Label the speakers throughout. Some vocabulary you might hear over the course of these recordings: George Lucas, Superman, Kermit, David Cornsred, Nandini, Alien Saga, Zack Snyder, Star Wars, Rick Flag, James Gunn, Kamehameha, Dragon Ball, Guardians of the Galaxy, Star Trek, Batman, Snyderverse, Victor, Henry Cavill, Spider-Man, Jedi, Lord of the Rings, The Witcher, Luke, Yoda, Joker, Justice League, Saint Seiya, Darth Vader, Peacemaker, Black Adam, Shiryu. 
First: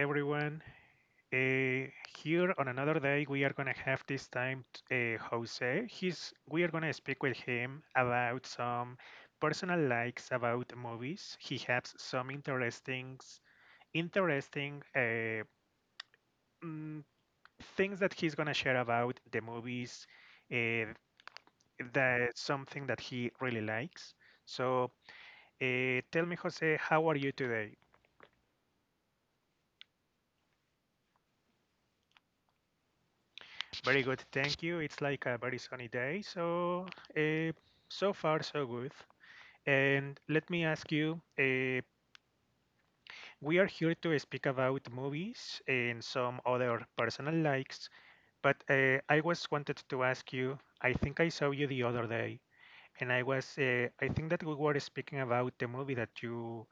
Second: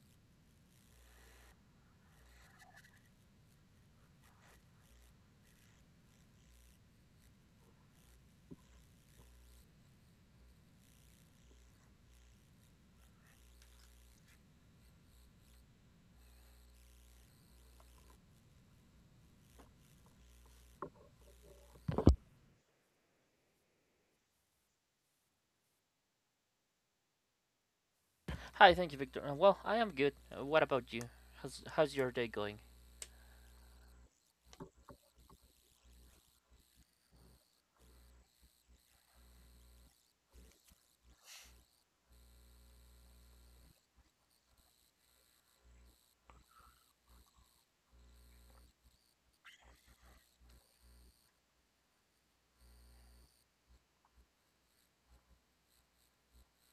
Speaker 1: everyone. Uh, Here on another day, we are gonna have this time Jose. He's We are gonna speak with him about some personal likes about movies. He has some interesting mm, things that he's gonna share about the movies. Uh, the something that he really likes. So, tell me, Jose, how are you today?
Speaker 2: Hi, thank you, Victor. Well, I am good. What about you? How's your day going?
Speaker 1: Very good, thank you. It's like a very sunny day, so uh, so far so good. And let me ask you, we are here to speak about movies and some other personal likes, but I was wanted to ask you, I think I saw you the other day, and I think that we were speaking about the movie that you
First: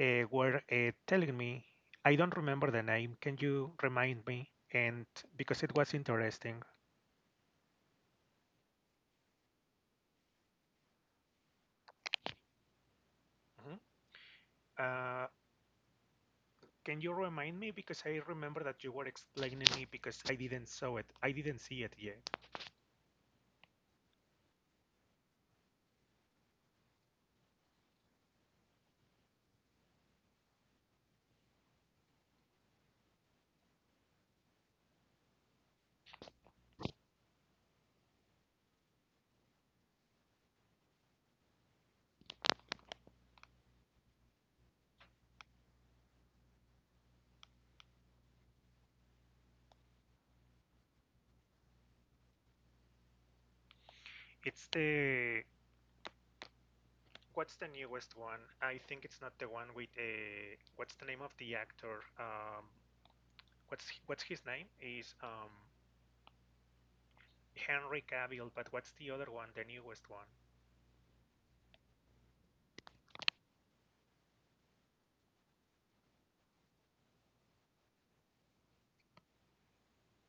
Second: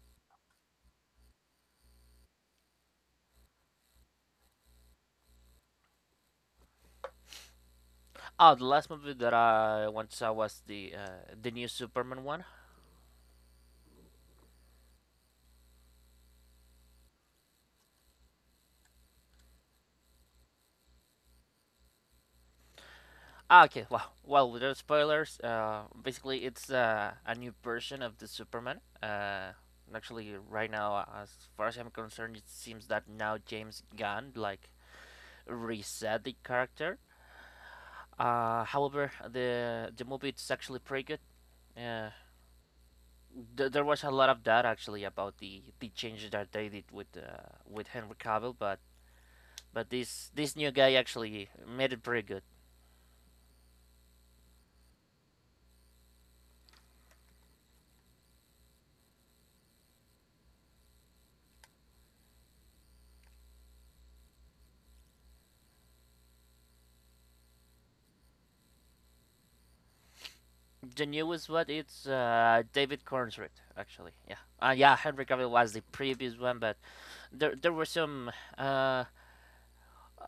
Speaker 1: were telling me. I don't remember the name. Can you remind me? And Because it was interesting.
Speaker 2: Oh, the last movie that I once saw was the new Superman one.
Speaker 1: Mhm. Uh, Can you remind me? Because I remember that you were explaining me because I didn't saw it. I didn't see it yet.
Speaker 2: Ah, okay. Well, without spoilers, basically it's a new version of the Superman. And actually, right now, as far as I'm concerned, it seems that now James Gunn like reset the character. However, the movie it's actually pretty good. Uh, there was a lot of that actually about the changes that they did with Henry Cavill, but but this new guy actually made it pretty good.
Speaker 1: It's the What's the newest one? I think it's not the one with a what's the name of the actor? What's his name? Is Henry Cavill, but what's the other one? The newest one?
Speaker 2: The newest one it's David Cornsred actually. Yeah, Henry Cavill was the previous one, but there were uh,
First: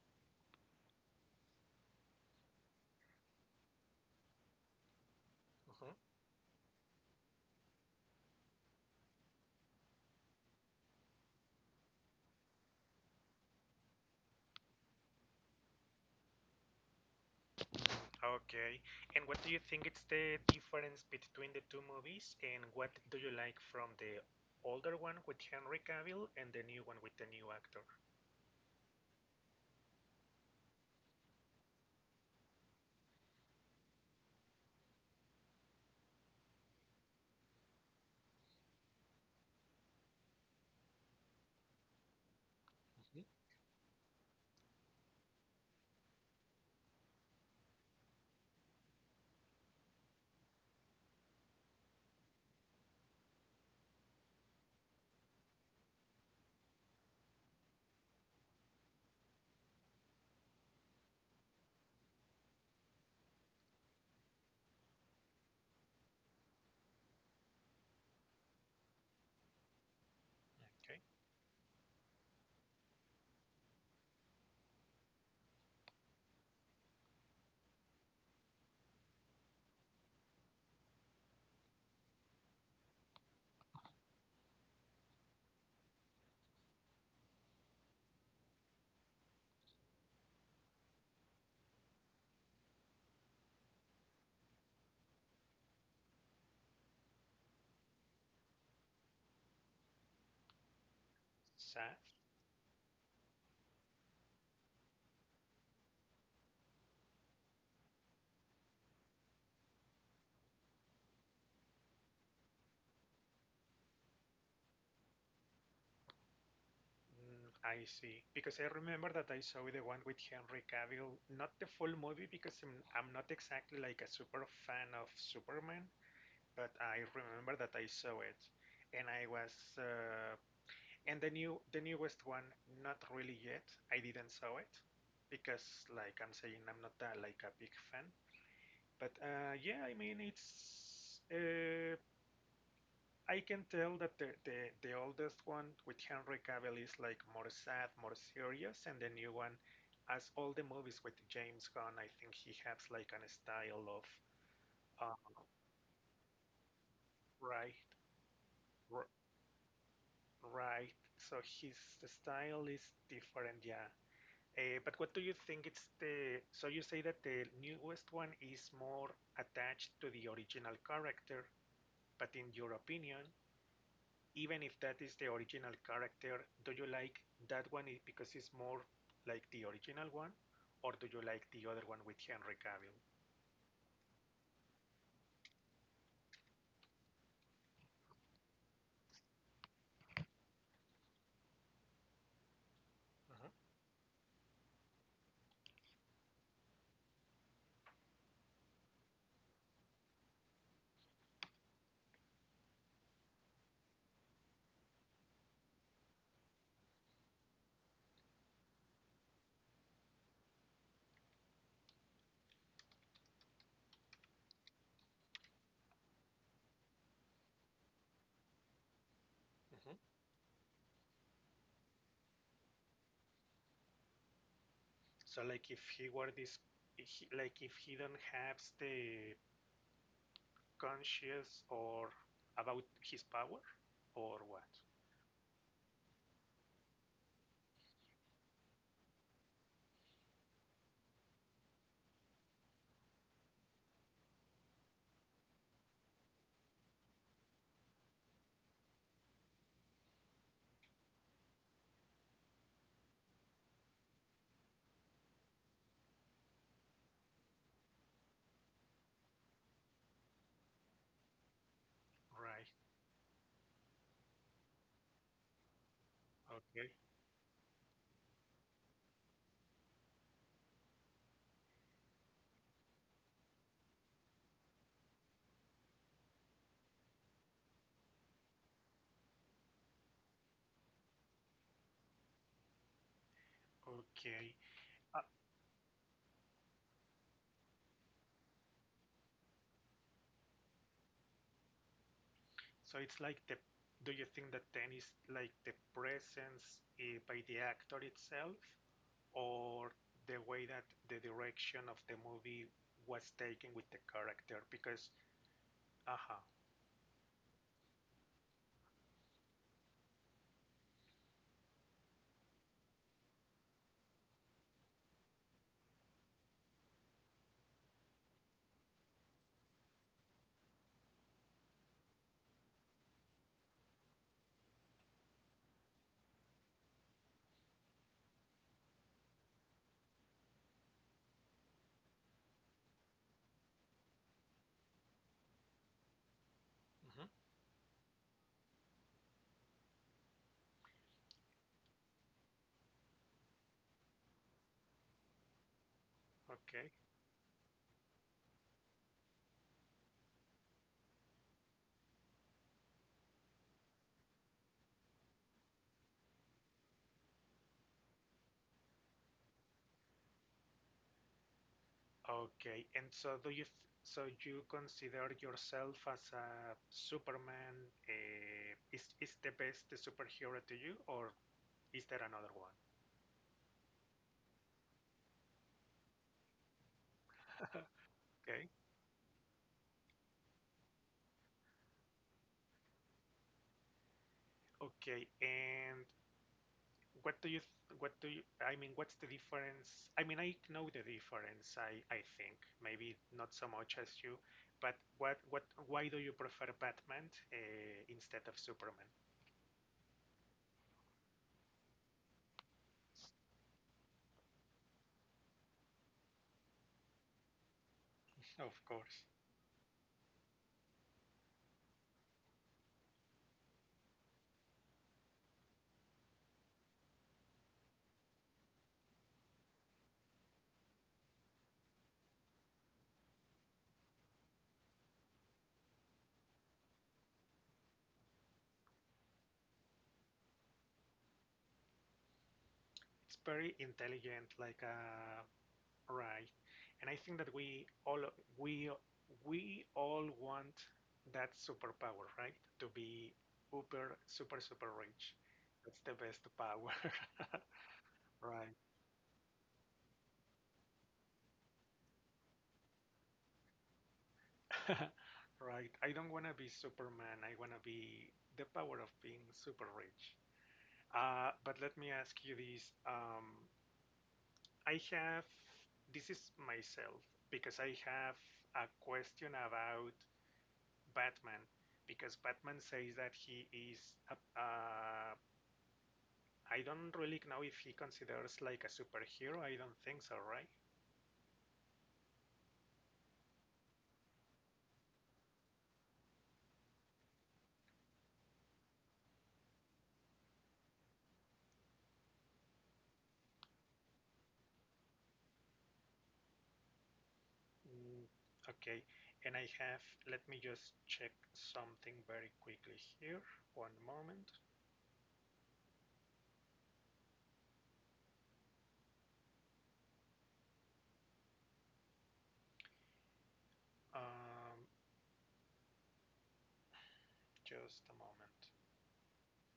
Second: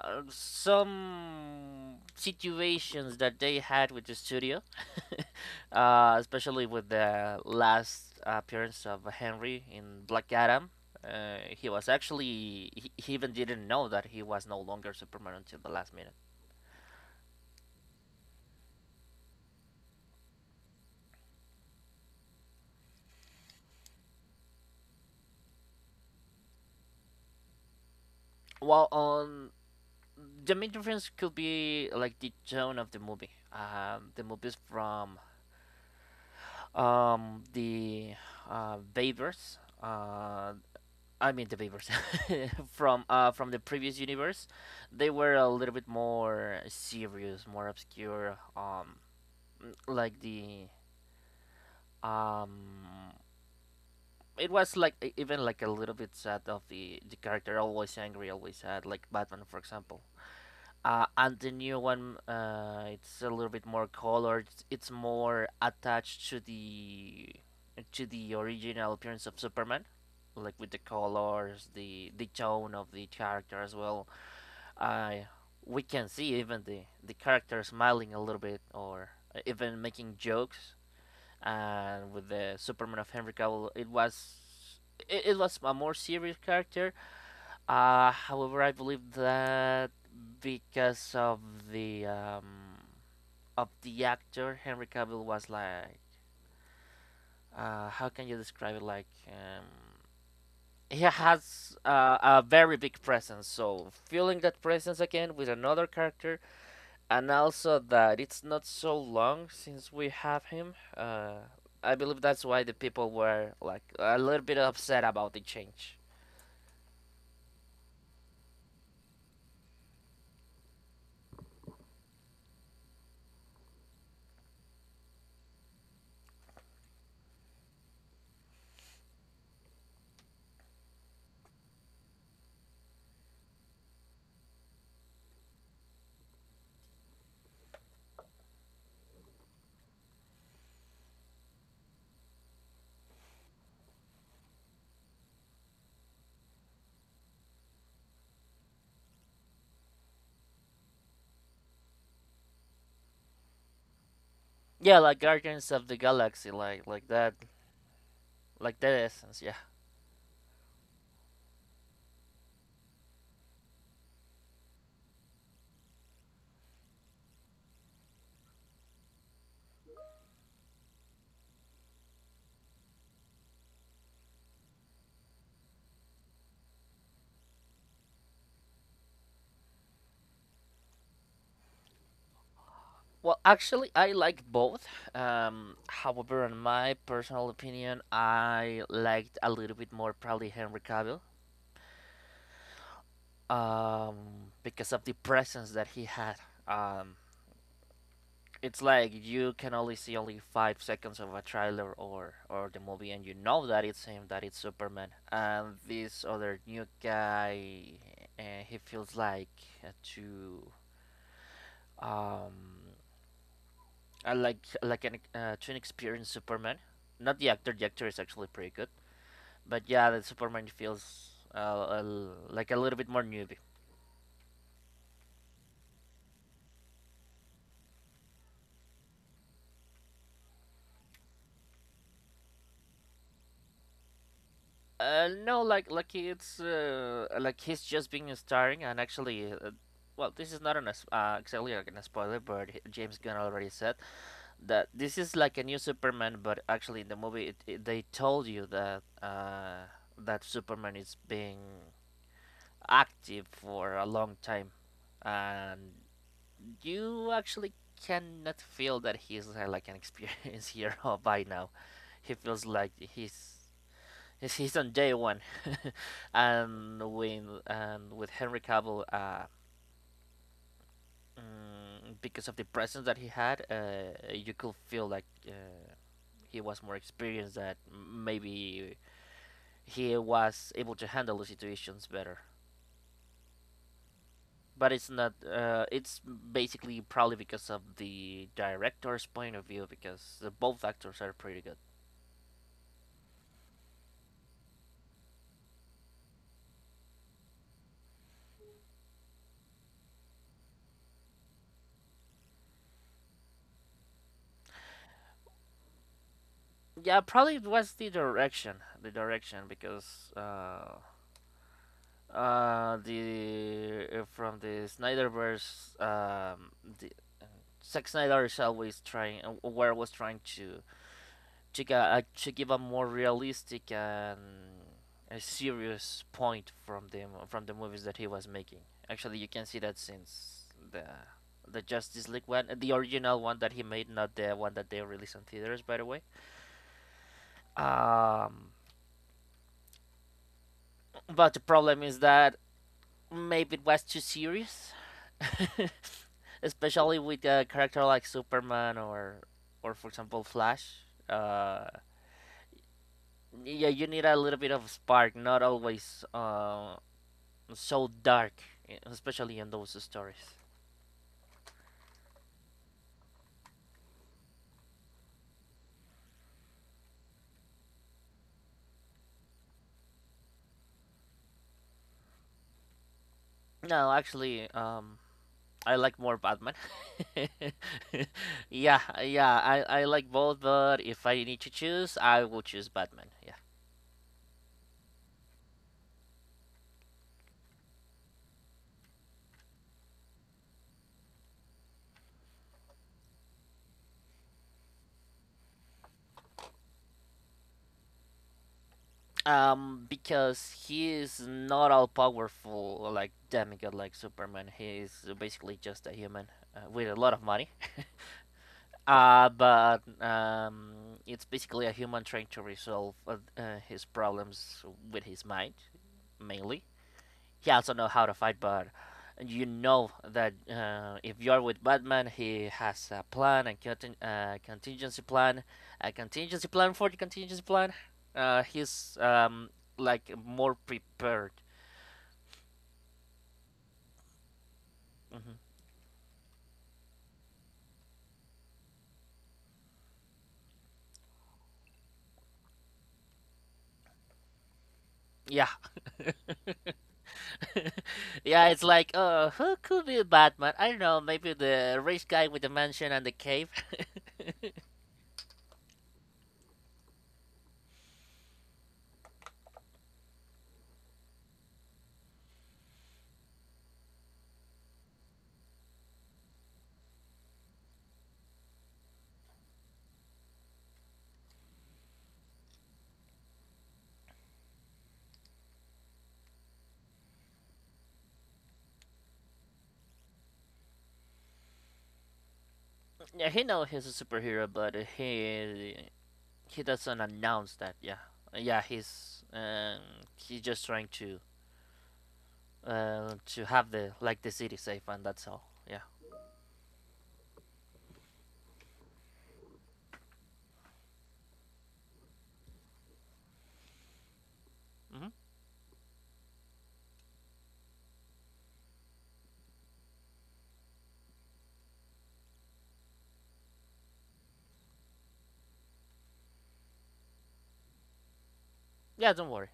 Speaker 2: some situations that they had with the studio,
Speaker 1: Hmm.
Speaker 2: especially with the last appearance of Henry in Black Adam. He was actually he even didn't know that he was no longer Superman until the last minute.
Speaker 1: Okay. And what do you think it's the difference between the two movies? And what do you like from the older one with Henry Cavill and the new one with the new actor?
Speaker 2: On the main difference could be like the tone of the movie. The movies from the Babers, I mean the Beavers from the previous universe, they were a little bit more serious, more obscure. Like the um, it was like even like a little bit sad of the character, always angry, always sad, like Batman, for example. And the new one, it's a little bit more colored. It's more attached to the original appearance of Superman, like with the
Speaker 1: Okay.
Speaker 2: colors, the tone of the character as well. I we can see even the character smiling a little bit or even making jokes. And with the Superman of Henry Cavill, it was a more serious character, however, I believe that because the um, of the actor Henry Cavill was like, how can you describe it? Like, he has
Speaker 1: Saf?
Speaker 2: a very big presence. So feeling that presence again with another character, and also that it's not so long since we have him. I believe that's why the people were like a little bit upset about the change.
Speaker 1: Mm, I see. Because I remember that I saw the one with Henry Cavill, not the full movie because I'm not exactly like a super fan of Superman, but I remember that I saw it. And I was and the new the newest one, not really yet. I didn't saw it because like I'm saying I'm not that like a big fan. But yeah, I mean it's uh, I can tell that the oldest one with Henry Cavill is like more sad, more serious, and the new one, as all the movies with James Gunn, I think he has like an style of
Speaker 2: Yeah,
Speaker 1: uh,
Speaker 2: like Guardians of the Galaxy, like that,
Speaker 1: right,
Speaker 2: like that
Speaker 1: r-
Speaker 2: essence. Yeah.
Speaker 1: right. So his style is different, yeah. But what do you think it's the? So you say that the newest one is more attached to the original character, but in your opinion, even if that is the original character, do you like that one because it's more like the original one, or do you like the other one with Henry Cavill?
Speaker 2: Well, actually, I like both. However, in my personal opinion, I liked a little bit more probably Henry Cavill,
Speaker 1: Mhm,
Speaker 2: um, because of the presence that he had. Um, it's like you can only see only 5 seconds of a trailer or the movie, and you know that it's him, that it's Superman, and this other new guy. He feels like too um I like an to an experienced Superman. Not the actor. The actor is actually pretty good. But
Speaker 1: mhm.
Speaker 2: yeah, the Superman feels uh, like a little bit more newbie.
Speaker 1: So like if he were this, like if he don't have the conscious or about his power, or what?
Speaker 2: No, like he's just being starring and actually. Well, this is not an exactly like a spoiler, but James Gunn already said that this is like a new Superman. But actually, in the movie, they told you that that Superman is being active for a long time, and you actually cannot feel that he's like an experienced hero by now. He
Speaker 1: Right.
Speaker 2: feels like he's on day one,
Speaker 1: Okay.
Speaker 2: and with Henry Cavill, because of the presence that he had, you could feel like he was more experienced. That maybe he was able to handle the situations better.
Speaker 1: Okay.
Speaker 2: But it's
Speaker 1: Uh,
Speaker 2: not. It's basically probably because of the director's point of view, because the both actors are pretty good.
Speaker 1: so it's like the. Do you think that then is like the presence by the actor itself, or the way that the direction of the movie was taken with the character because aha
Speaker 2: Yeah, probably it was the direction because the from the Snyderverse, the Zack Snyder is always trying, where was trying to to give a more realistic and a serious point from from the movies that he was making. Actually, you can see that since the Justice League one, the original one that he made, not the one that they released on theaters, by the way.
Speaker 1: mhm,
Speaker 2: Um, but the problem is that maybe it was too serious,
Speaker 1: okay.
Speaker 2: especially with a character like Superman or for example, Flash. Uh, yeah, you need a little bit of spark, not always so dark, especially in those stories.
Speaker 1: Okay and so do you so you consider yourself as a Superman is the best superhero to you or is there another one?
Speaker 2: No, actually, I like more Batman.
Speaker 1: Okay.
Speaker 2: Yeah, yeah, I like both, but if I need to choose, I will choose Batman. Yeah.
Speaker 1: Okay. And what do you, what do you, I mean, what's the difference? I mean, I know the difference, I think. Maybe not so much as you, but why do you prefer Batman instead of Superman?
Speaker 2: Because he is not all powerful like demigod like Superman. He is basically just a human with a lot of money.
Speaker 1: Of course.
Speaker 2: But it's basically a human trying to resolve his problems with his mind, mainly he also know how to fight, but you know that if you're with Batman, he has a plan, contingency plan, a contingency plan for the contingency plan. He's like more prepared.
Speaker 1: It's very intelligent, like
Speaker 2: Hmm.
Speaker 1: right. And I think that we, we all want that superpower, right? To be uber, super, super rich.
Speaker 2: Yeah,
Speaker 1: That's the best power,
Speaker 2: yeah.
Speaker 1: right?
Speaker 2: It's like, who could be Batman? I don't know. Maybe the rich guy with the mansion and the cave.
Speaker 1: Right. I don't want to be Superman. I want to be the power of being super rich. But let me ask you this. I have, this is myself, because I have a question about Batman, because Batman says that he is, a, uh, I don't really know if he considers like a superhero. I don't think so, right?
Speaker 2: Yeah, he know he's a superhero, but he doesn't announce that. Yeah, yeah, he's just trying to have the like the city safe, and that's all. Yeah.
Speaker 1: Mm, okay, and I have, let me just check something very quickly here. One moment.
Speaker 2: Hmm.
Speaker 1: Um, just a moment.
Speaker 2: Yeah, don't worry.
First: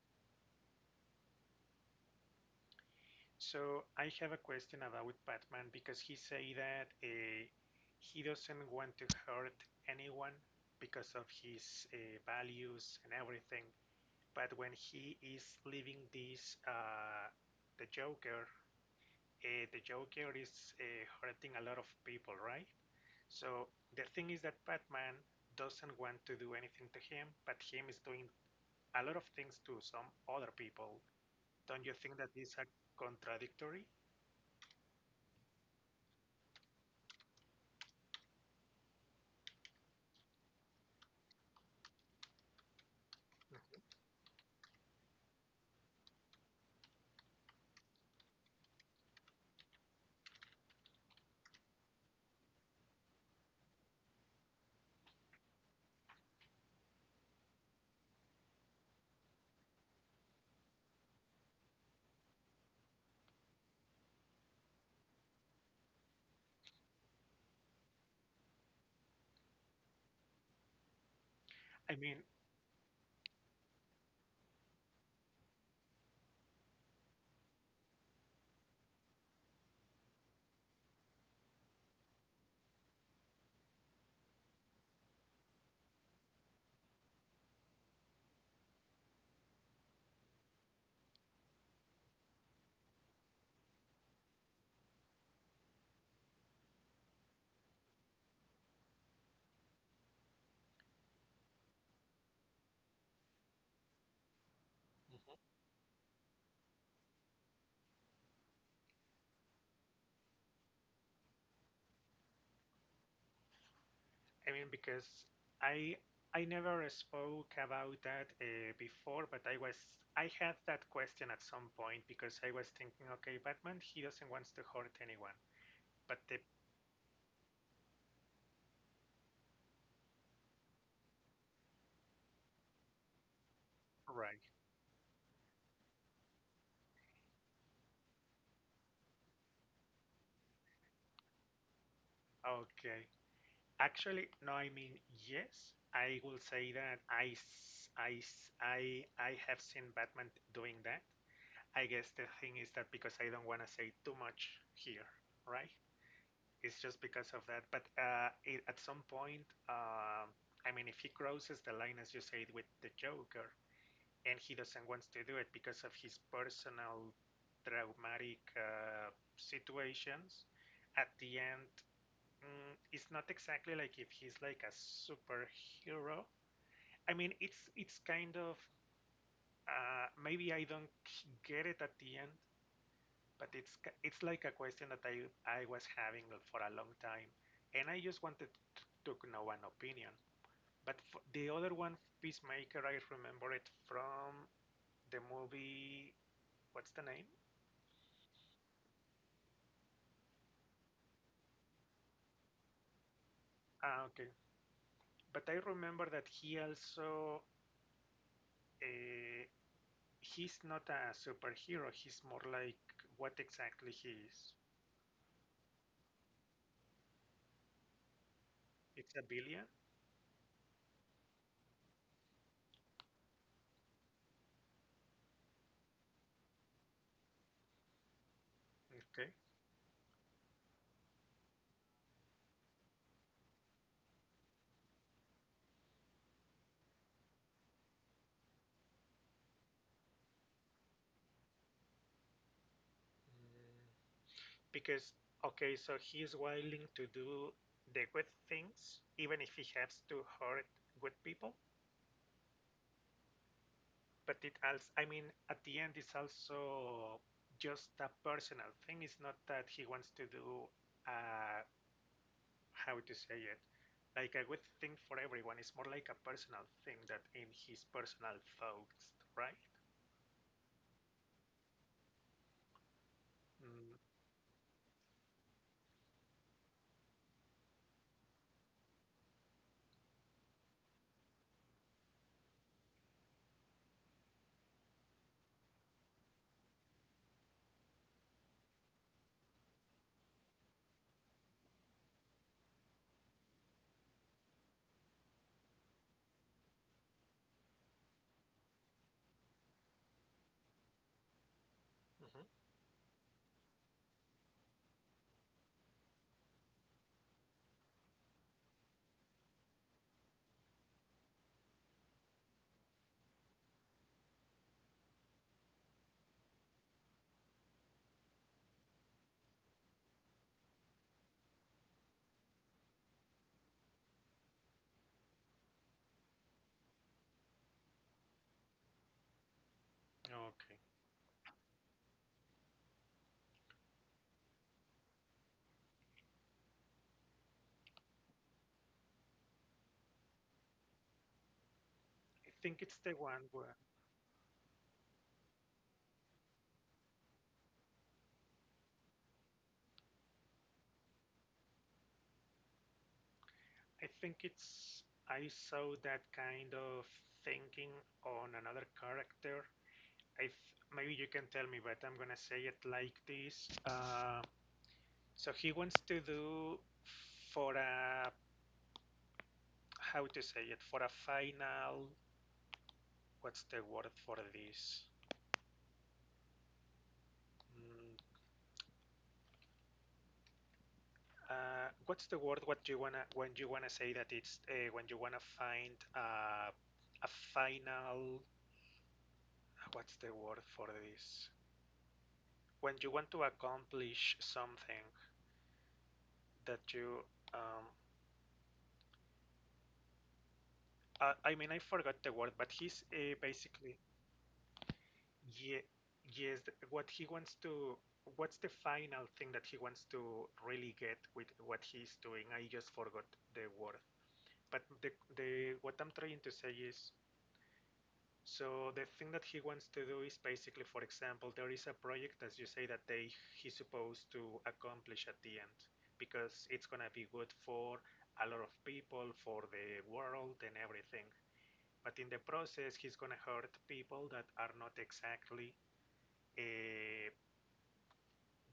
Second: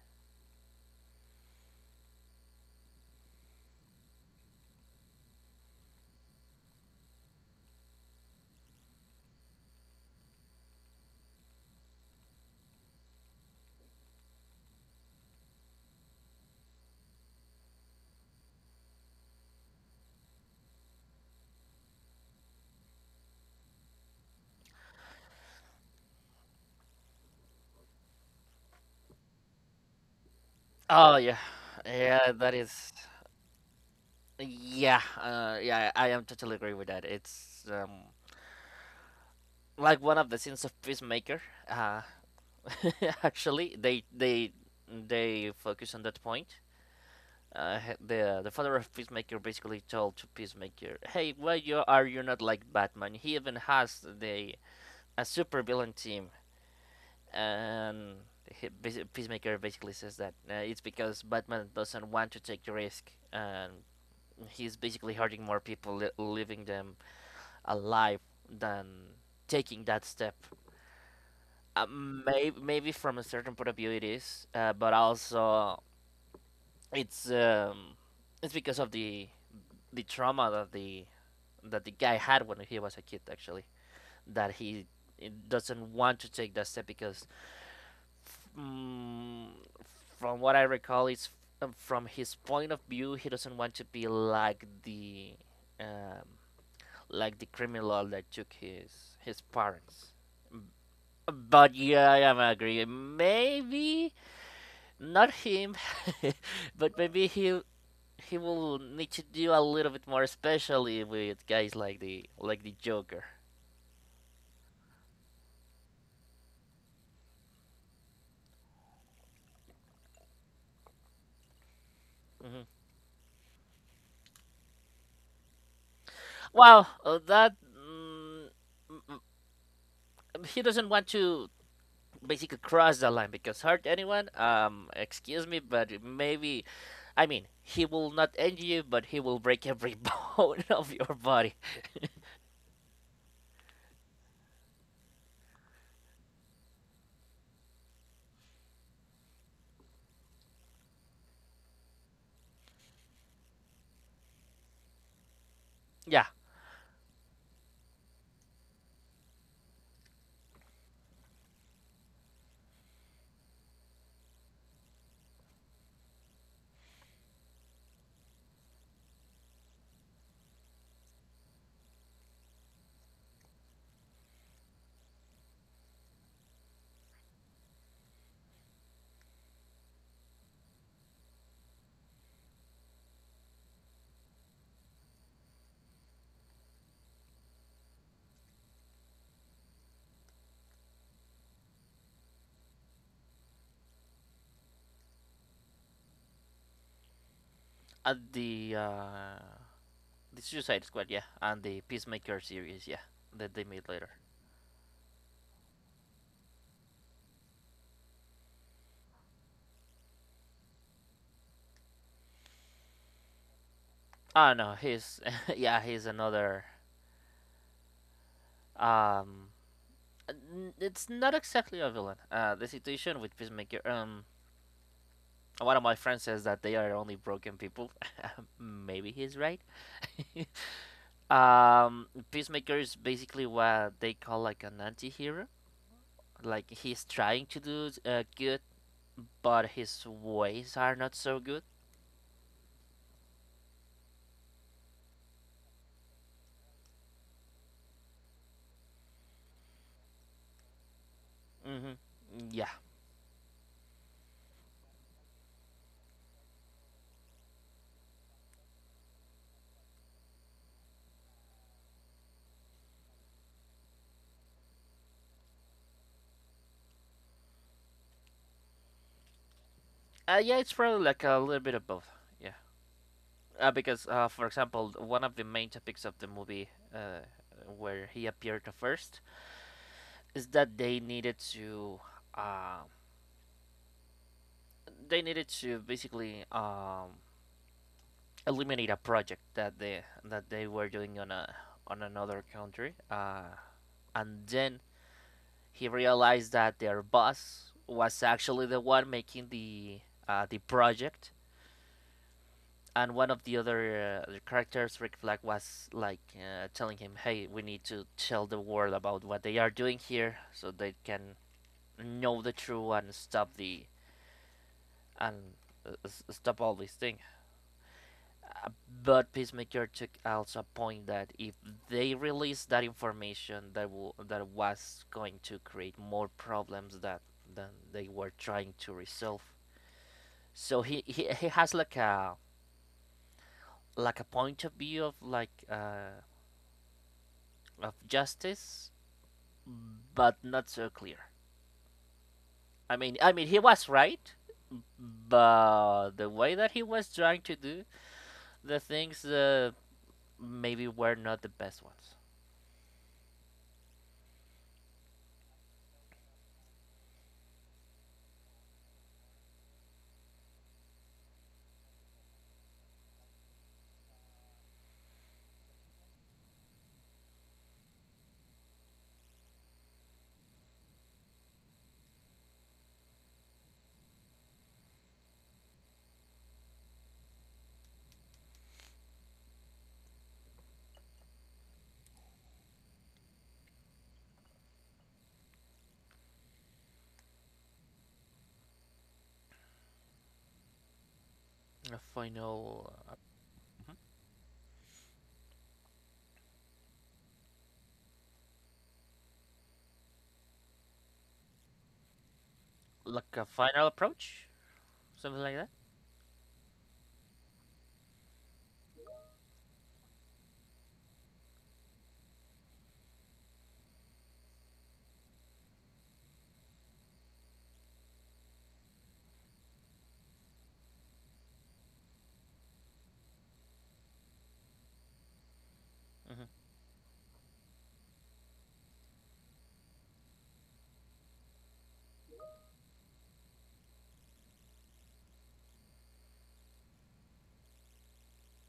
Speaker 1: So I have a question about Batman because he say that he doesn't want to hurt anyone because of his values and everything. But when he is leaving this, the Joker, the Joker is hurting a lot of people, right? So the thing is that Batman doesn't want to do anything to him, but him is doing a lot of things to some other people.
Speaker 2: Oh yeah,
Speaker 1: Don't you think
Speaker 2: yeah,
Speaker 1: that is
Speaker 2: that
Speaker 1: a
Speaker 2: is.
Speaker 1: contradictory?
Speaker 2: Yeah, yeah, I am totally agree with that. It's like one of the scenes of Peacemaker. Uh, actually,
Speaker 1: Mhm.
Speaker 2: they focus on that point. Uh, the father of Peacemaker basically told to Peacemaker, "Hey, why you not like Batman? He even has the a super villain team." And he, Peacemaker basically says that it's because Batman doesn't want to take the risk, and he's basically hurting more people, leaving them alive than taking that step.
Speaker 1: I mean,
Speaker 2: Maybe from a certain point of view it is, but also it's um, it's because of the trauma that the guy had when he was a kid actually that he doesn't want to take that step because mm, from what I recall it's from his point of view he doesn't want to be um, like the criminal that took his parents, but yeah I am agreeing, maybe
Speaker 1: mhm.
Speaker 2: not him, but maybe he will need to do a little bit more, especially with guys like the Joker.
Speaker 1: I mean because I I never spoke about that before, but I had that question at some point because I
Speaker 2: Hmm.
Speaker 1: was thinking, okay, Batman, he doesn't want to hurt anyone, but the
Speaker 2: Well, that mm, mm, mm, he doesn't want to basically cross the line because hurt anyone.
Speaker 1: right,
Speaker 2: Excuse me, but maybe I mean he will not injure you, but he will break every bone of your body.
Speaker 1: okay. Actually, no, I mean, yes, I will say that I have seen Batman doing that. I guess the thing is that because I don't want to say too much here, right?
Speaker 2: Yeah,
Speaker 1: It's just because of that. But at some point, I mean, if he crosses the line, as you said, with the Joker, and he doesn't want to do it because of his personal traumatic situations, at the end mm, it's not exactly like if he's like a superhero. I mean, it's kind of maybe I don't get it at the end, but it's it's like a question that I was having for a long time, and I just wanted to know an opinion. But f the other one, Peacemaker, I remember it from the movie. What's the name?
Speaker 2: and the Suicide Squad, yeah, and the Peacemaker series, yeah, that they made
Speaker 1: Ah,
Speaker 2: later.
Speaker 1: okay. But I remember that he also. Uh, he's not a superhero. He's more like what exactly he is.
Speaker 2: Ah, no, he's yeah, he's another
Speaker 1: It's a
Speaker 2: um.
Speaker 1: billion,
Speaker 2: It's not exactly a villain. The situation with Peacemaker. One of my friends says that they are only broken people. Maybe
Speaker 1: okay?
Speaker 2: he's right. Um, Peacemaker is basically what they call like an anti-hero. Like he's trying to do good, but his ways are not so good.
Speaker 1: Mm, because okay, so he's willing to do the good things, even if he has to hurt good people.
Speaker 2: Hmm. Yeah.
Speaker 1: But it also, I mean, at the end, it's also just a personal thing. It's not that he wants to do, uh, how to say it, like a good thing for everyone. It's more like a personal thing that in his personal thoughts, right?
Speaker 2: Yeah, it's probably like a little bit of both. Yeah. Because, for example, one of the main topics of the movie uh, where he appeared first is that they needed to. Uh, they needed to basically eliminate a project that they were doing on a on another country, and then he realized that their boss was actually the one making the project,
Speaker 1: Mhm.
Speaker 2: and one of the other characters, Rick Flag, was like telling him, "Hey, we need to tell the world about what they are doing here, so they can know the truth and stop the and uh, stop all these things." Uh, but Peacemaker took also a point that if they release that information, that was going to create more problems that than they were trying to resolve.
Speaker 1: Okay.
Speaker 2: So he has like a point of view of like of justice, but not so clear.
Speaker 1: I think it's the
Speaker 2: I
Speaker 1: one
Speaker 2: mean he
Speaker 1: where
Speaker 2: was right, but the way that he was trying to do the things maybe were not the best ones.
Speaker 1: I think it's I saw that kind of thinking on another character. Maybe you can tell me, but I'm gonna say it like this. So he wants to do for a how to say it for a final. What's the word for this? Mm, what's the word? What you wanna when you wanna say that it's when you wanna find a final what's the word for this?
Speaker 2: Final.
Speaker 1: When you want to accomplish something that you, um, I mean, I forgot the word, but he's
Speaker 2: Like a final
Speaker 1: basically,
Speaker 2: approach, something like that.
Speaker 1: yeah, yes, what he wants to, what's the final thing that he wants to really get with what he's doing? I just forgot the word. But the what I'm trying to say is so the thing that he wants to do is basically, for example, there is a project, as you say, that they he's supposed to accomplish at the end
Speaker 2: Mm-hmm.
Speaker 1: because it's gonna be good for a lot of people, for the world and everything. But in the process, he's gonna hurt people that are not exactly uh,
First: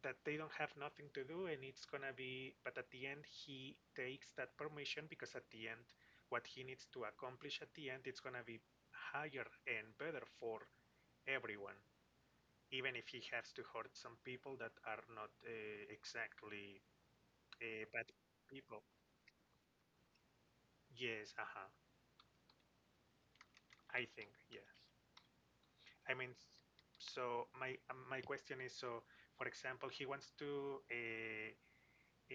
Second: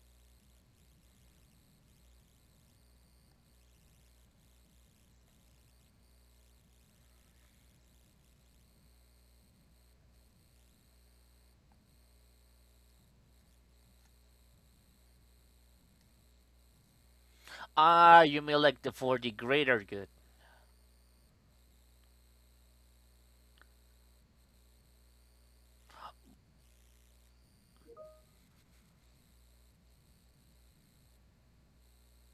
Speaker 1: that they don't have nothing to do, and it's gonna be. But at the end, he takes that permission because at the end, what he needs to accomplish at the end, it's gonna be higher and better for everyone, even if he has to hurt some people that are not exactly bad
Speaker 2: Ah, you mean
Speaker 1: people.
Speaker 2: like the for the greater good?
Speaker 1: Yes, uh-huh. I think yes. I mean, so my my question is, so for example, he wants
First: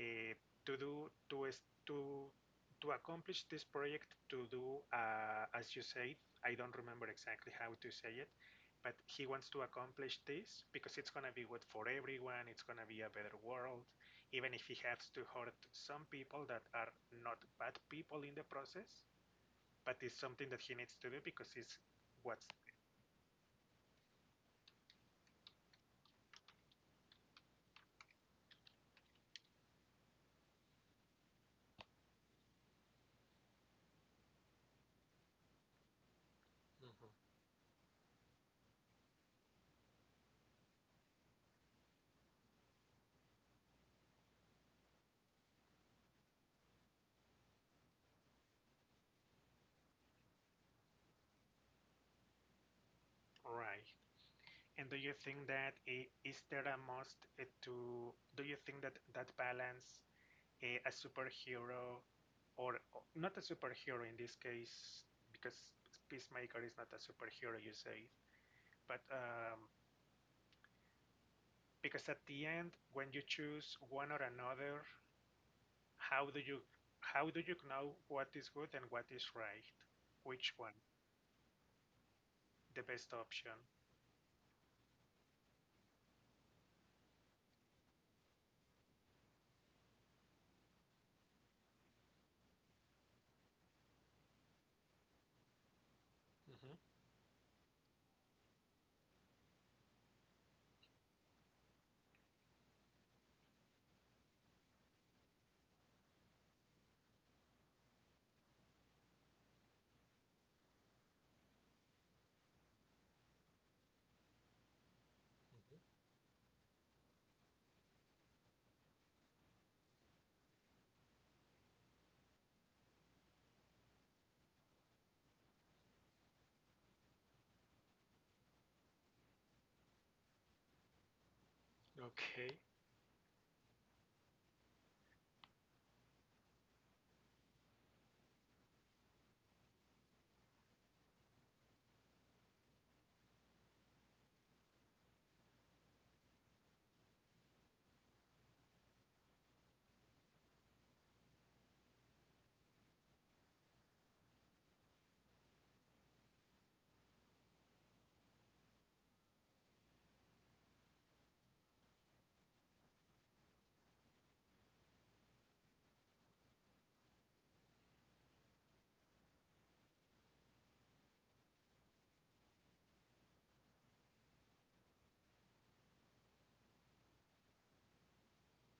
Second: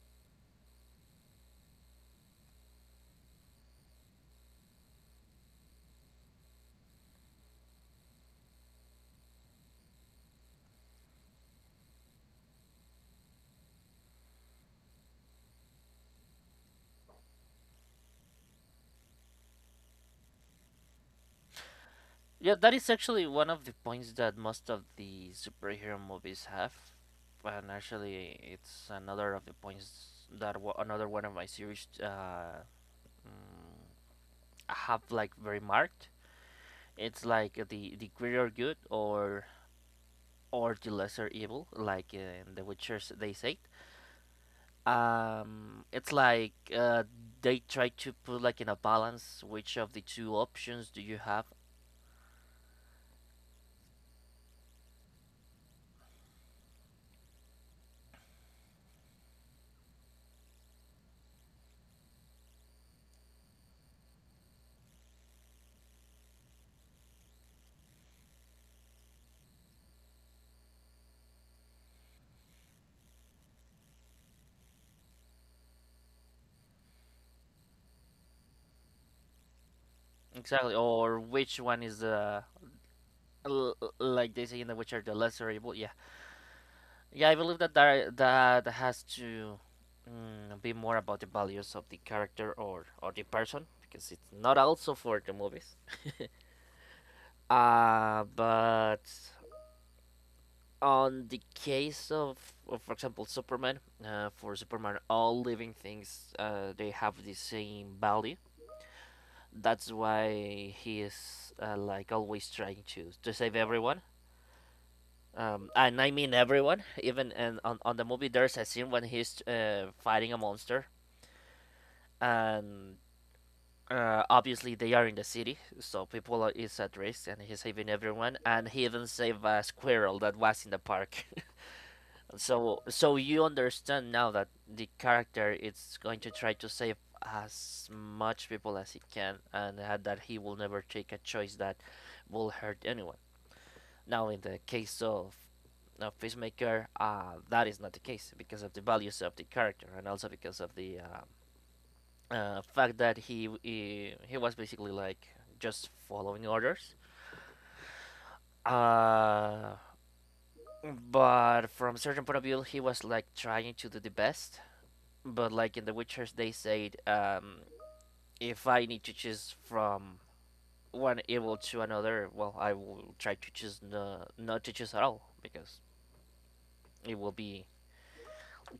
Speaker 1: uh, to do to to accomplish this project to do as you say I don't remember exactly how to say it but he wants to accomplish this because it's going to be good for everyone it's going to be a better world even if he has to hurt some people that are not bad people in the process but it's something that he needs to do because it's what's
Speaker 2: Yeah, that is actually one of the points that most of the superhero movies have, and actually, it's another of the points that another one of my series mm, have like very marked.
Speaker 1: mhm.
Speaker 2: It's like the greater good or the lesser evil, like in The Witcher they say. It's like they try to put like in a balance which of the two options do you have
Speaker 1: Right. And do you think that is there a must eh, to do you think that that balance a superhero or not a superhero in this case because Peacemaker is not a superhero, you say, but because at the end when you choose one or another, how do you how do you know what is good and what is right? Which one,
Speaker 2: exactly, or which one is the
Speaker 1: the best option?
Speaker 2: like they say in the which are the lesser evil. Yeah, yeah, I believe that that has to be more about the values of the character or the person because it's not also for the movies.
Speaker 1: Mhm,
Speaker 2: But on the case of for example Superman, for Superman all living things they have the same value. That's why he is like always trying to save everyone,
Speaker 1: mhm.
Speaker 2: and I mean everyone, even and on the movie there's a scene when he's fighting a monster, and obviously they are in the city so people are, is at risk and he's saving everyone, and he even saved a squirrel that was in the park.
Speaker 1: Okay.
Speaker 2: So you understand now that the character is going to try to save as much people as he can, and that he will never take a choice that will hurt anyone. Now, in the case of Peacemaker, that is not the case because of the values of the character, and also because of the fact that he was basically like just following orders. Uh, but from a certain point of view, he was like trying to do the best, but like in The Witchers, they said, if I need to choose from one evil to another, well, I will try to choose no, not to choose at all because it will be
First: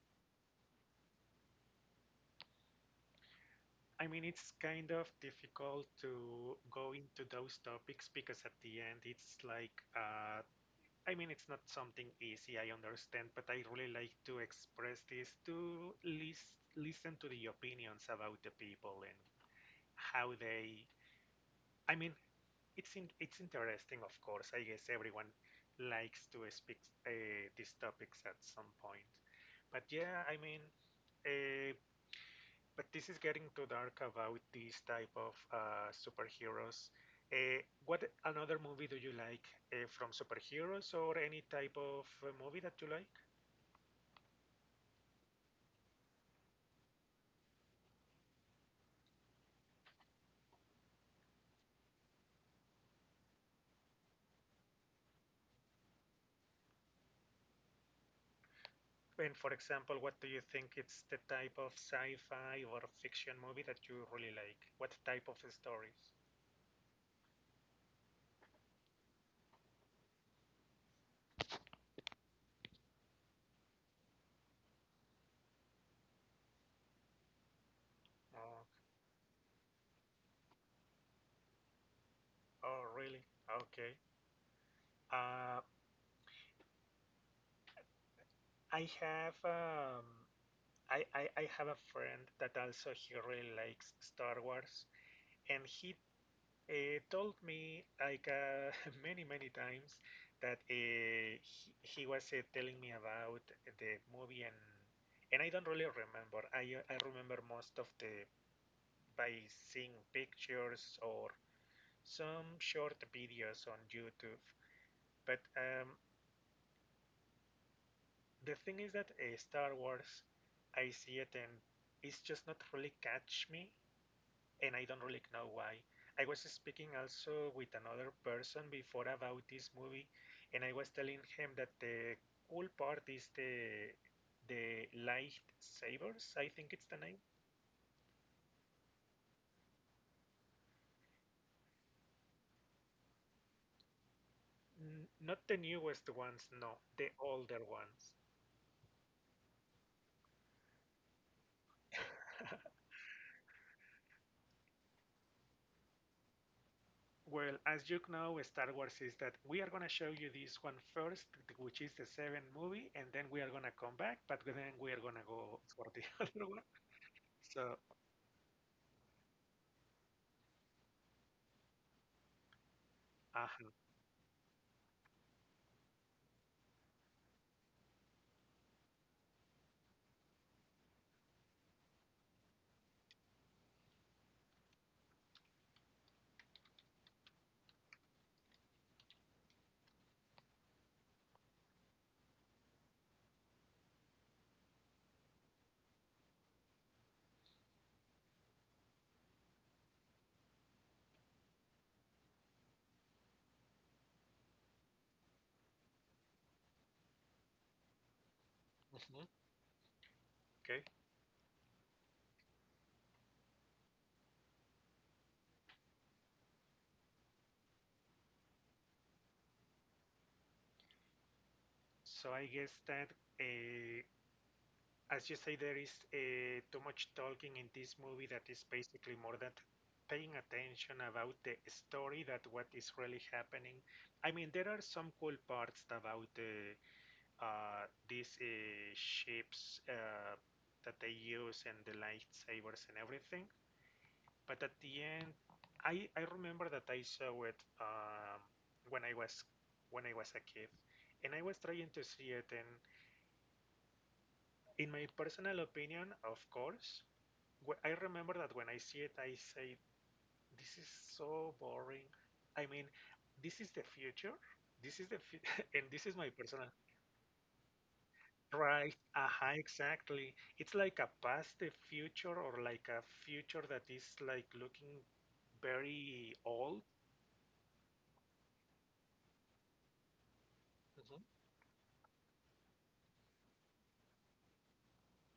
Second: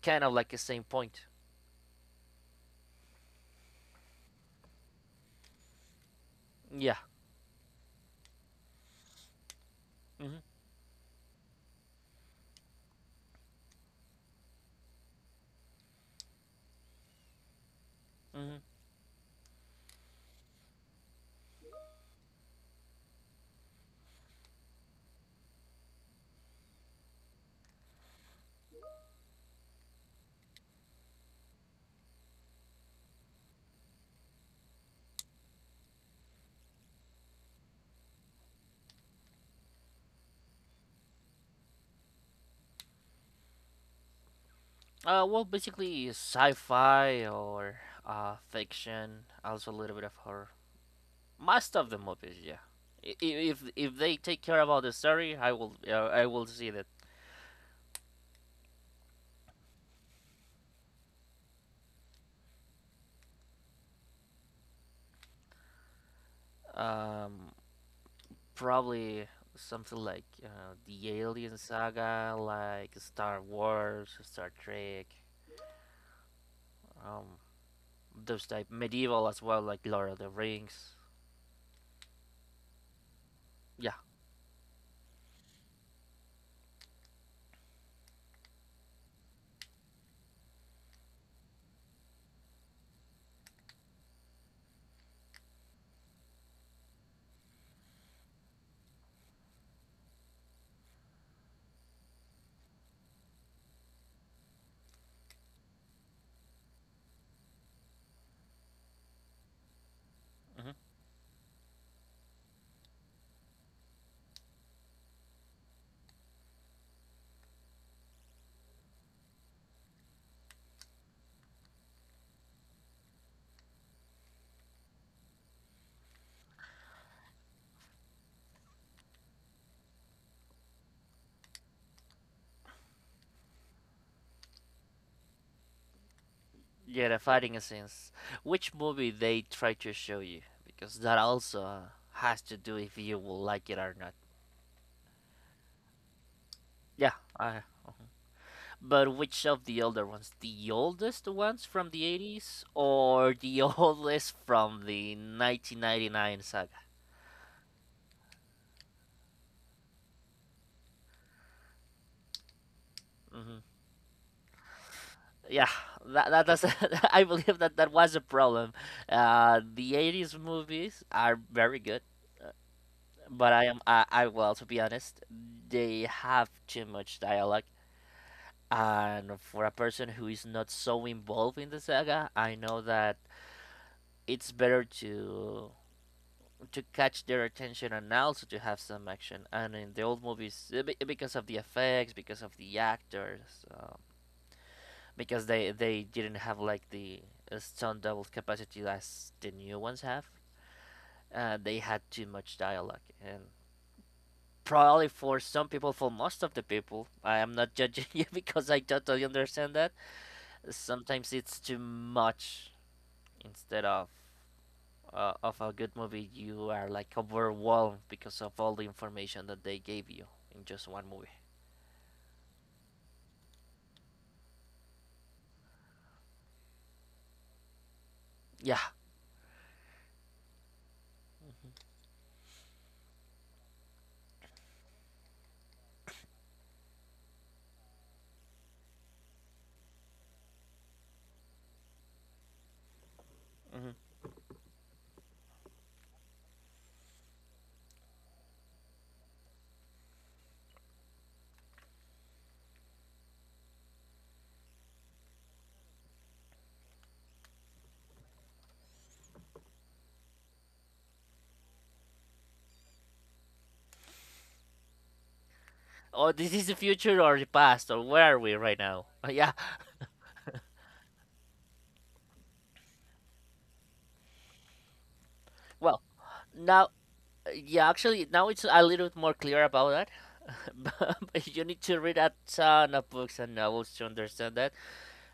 Speaker 2: kind of like the same point.
Speaker 1: I mean, it's kind of difficult to go
Speaker 2: Yeah.
Speaker 1: into those topics because at the end it's like
Speaker 2: Mm-hmm.
Speaker 1: I mean, it's not something easy, I understand, but I really like to express this to listen to the opinions about the
Speaker 2: Mm-hmm.
Speaker 1: people and how they. I mean, it's interesting, of course. I guess everyone likes to speak these topics at some point. But yeah, I mean, uh, but this is getting too dark about these type of superheroes. What another movie do you like from superheroes or any type of movie that you like?
Speaker 2: Well, basically sci-fi or fiction, also a little bit of horror. Most of the movies, yeah. If they take care about the story, I will see that.
Speaker 1: And for example, what do you think it's the type of sci-fi or fiction movie that you really like? What type of stories?
Speaker 2: Um, Probably something like the Alien Saga, like Star Wars, Star Trek, um, those
Speaker 1: Oh,
Speaker 2: type medieval as well, like Lord of the Rings.
Speaker 1: oh, really?
Speaker 2: Yeah.
Speaker 1: Okay. Uh, I have I have a friend that also he really likes Star Wars, and he told me like many many times that he was telling me about the movie and I don't really remember. I remember most of the by seeing
Speaker 2: Hmm.
Speaker 1: pictures or some short videos on YouTube. But the thing is that Star Wars, I see it and it's just not really catch me, and I don't really know why. I was speaking also with another person before about this movie, and I was telling him that the cool part is the lightsabers. I think it's the
Speaker 2: Yeah,
Speaker 1: name.
Speaker 2: the fighting scenes. Which movie they try to show you? Because that also has to do if you will like it or not.
Speaker 1: Not the newest ones, no, the
Speaker 2: Yeah, I.
Speaker 1: older
Speaker 2: Mhm.
Speaker 1: ones.
Speaker 2: But which of the older ones? The oldest ones from the 80s or the oldest from the 1999 saga?
Speaker 1: Well, as you know, Star Wars is that we are going to show you this one first, which is the seventh movie, and then we are
Speaker 2: Mm-hmm.
Speaker 1: going to come back, but then we are going to go
Speaker 2: Yeah,
Speaker 1: for the other one.
Speaker 2: that's I believe that
Speaker 1: So,
Speaker 2: that was a problem. The 80s movies are very good, but
Speaker 1: uh
Speaker 2: I, well, to be honest, they have too much dialogue. And for a person who is not so involved in the saga, I know that it's better to catch their attention and also to have some action. And in the old movies, because of the effects, because of the actors, because they didn't have like the stunt double capacity as the new ones have. They had too much dialogue, and probably for some people, for most of the people, I am not judging you because I
Speaker 1: mhm,
Speaker 2: totally understand that.
Speaker 1: okay.
Speaker 2: Sometimes it's too much instead of. Of a good movie, you are like overwhelmed because of all the information that they gave you in just one movie.
Speaker 1: So I guess that, uh, as you say, there is too much talking in this movie that is
Speaker 2: Yeah.
Speaker 1: basically more that paying attention about the story that what is really happening. I mean, there are some cool parts about the these shapes that they use and the lightsabers and everything.
Speaker 2: Hmm.
Speaker 1: But at the end, I remember that I saw it when I was when I was a kid, and I was trying to see it. And in my personal opinion, of course, I remember that when I see it, I say, "This is so boring." I mean, this is the future. This is the and this is my
Speaker 2: Oh, this
Speaker 1: personal.
Speaker 2: is the future or the past, or where are we right
Speaker 1: Right,
Speaker 2: now?
Speaker 1: aha,
Speaker 2: Yeah.
Speaker 1: exactly. It's like a past, a future, or like a future that is like looking
Speaker 2: Well,
Speaker 1: very old.
Speaker 2: now. Yeah, actually, now it's a little bit more clear about that. But
Speaker 1: Mhm.
Speaker 2: but you need to read a ton of books and novels to understand that.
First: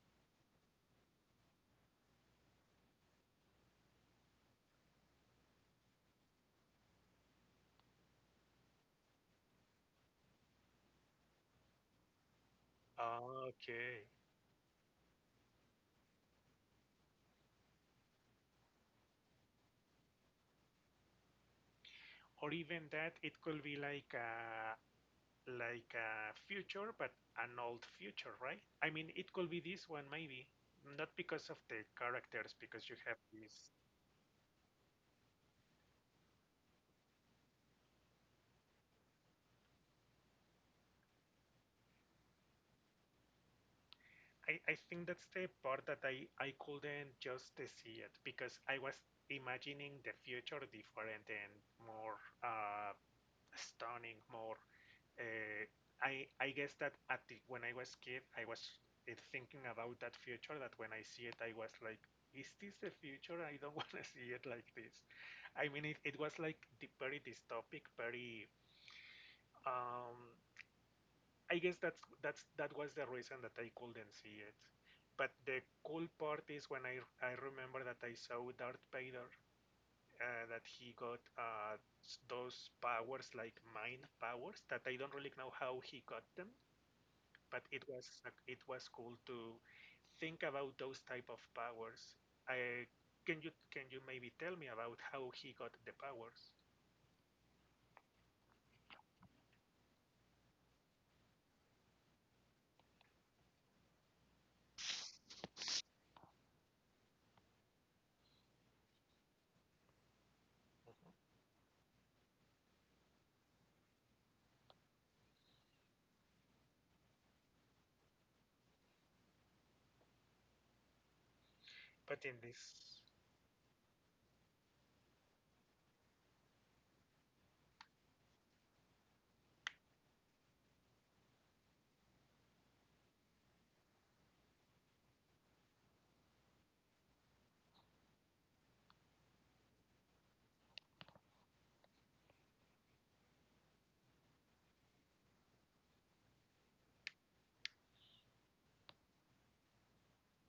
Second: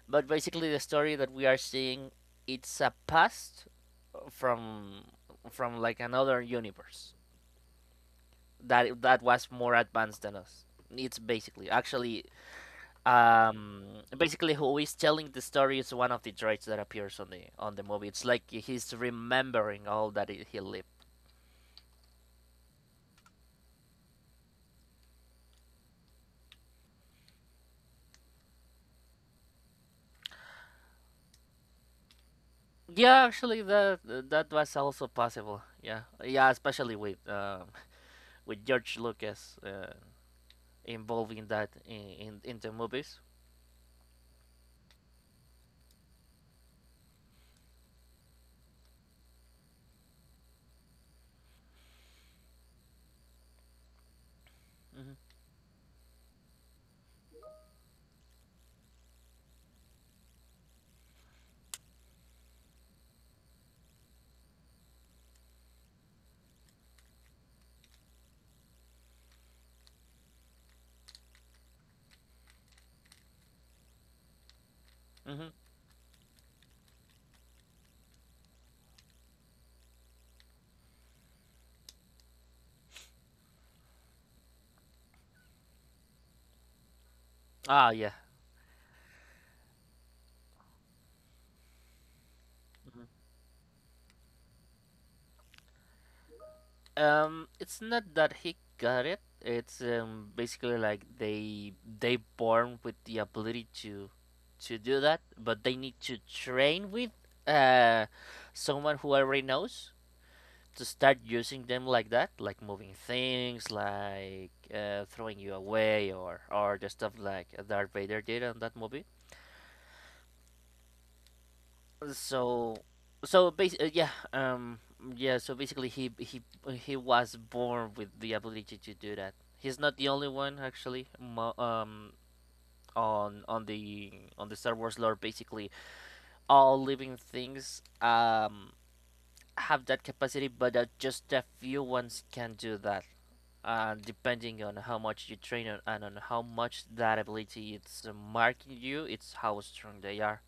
Speaker 2: But basically, the story that we are seeing, it's a past from from like another universe that that was more advanced than us. It's basically actually um
Speaker 1: Okay.
Speaker 2: basically who is telling the story is one of the droids that appears on the movie. It's like he's remembering all that he lived.
Speaker 1: Or even that, it could be like a future, but an old future, right? I mean, it could be this one maybe, not because of the characters, because you have
Speaker 2: Yeah,
Speaker 1: this.
Speaker 2: actually, that that was also possible. Yeah, yeah, especially with with George Lucas involving that in the movies.
Speaker 1: I think that's the part that I couldn't just see it because I was imagining the future different and more stunning, more.
Speaker 2: Hmm.
Speaker 1: Uh, I guess that at the, when I was kid, I was thinking about that future. That when I see it, I was like, "Is this the future? I don't want to see it like this." I mean, it was like the very dystopic, very um, I guess that's that was the reason that I couldn't see it. But
Speaker 2: Hmm.
Speaker 1: the cool part is when I remember that I saw Darth Vader that he got those powers like mind powers that I don't really know how he got them, but
Speaker 2: Ah, yeah.
Speaker 1: it was cool to think about those type of powers. I
Speaker 2: Mhm.
Speaker 1: can you maybe tell me about how he got the powers?
Speaker 2: It's not that he got it. It's basically like they born with the ability to do that, but they need to train with uh someone who already knows, to start using them like that, like moving things, like throwing you away, or the stuff like Darth Vader did on that movie.
Speaker 1: But in
Speaker 2: So,
Speaker 1: this,
Speaker 2: so basically, yeah, yeah. So basically, he was born with the ability to do that. He's not the only one, actually. On the Star Wars lore, basically, all living things have that capacity, but just a few ones can do that, depending on how much you train on, and on how much that ability it's marking you, it's how strong they are.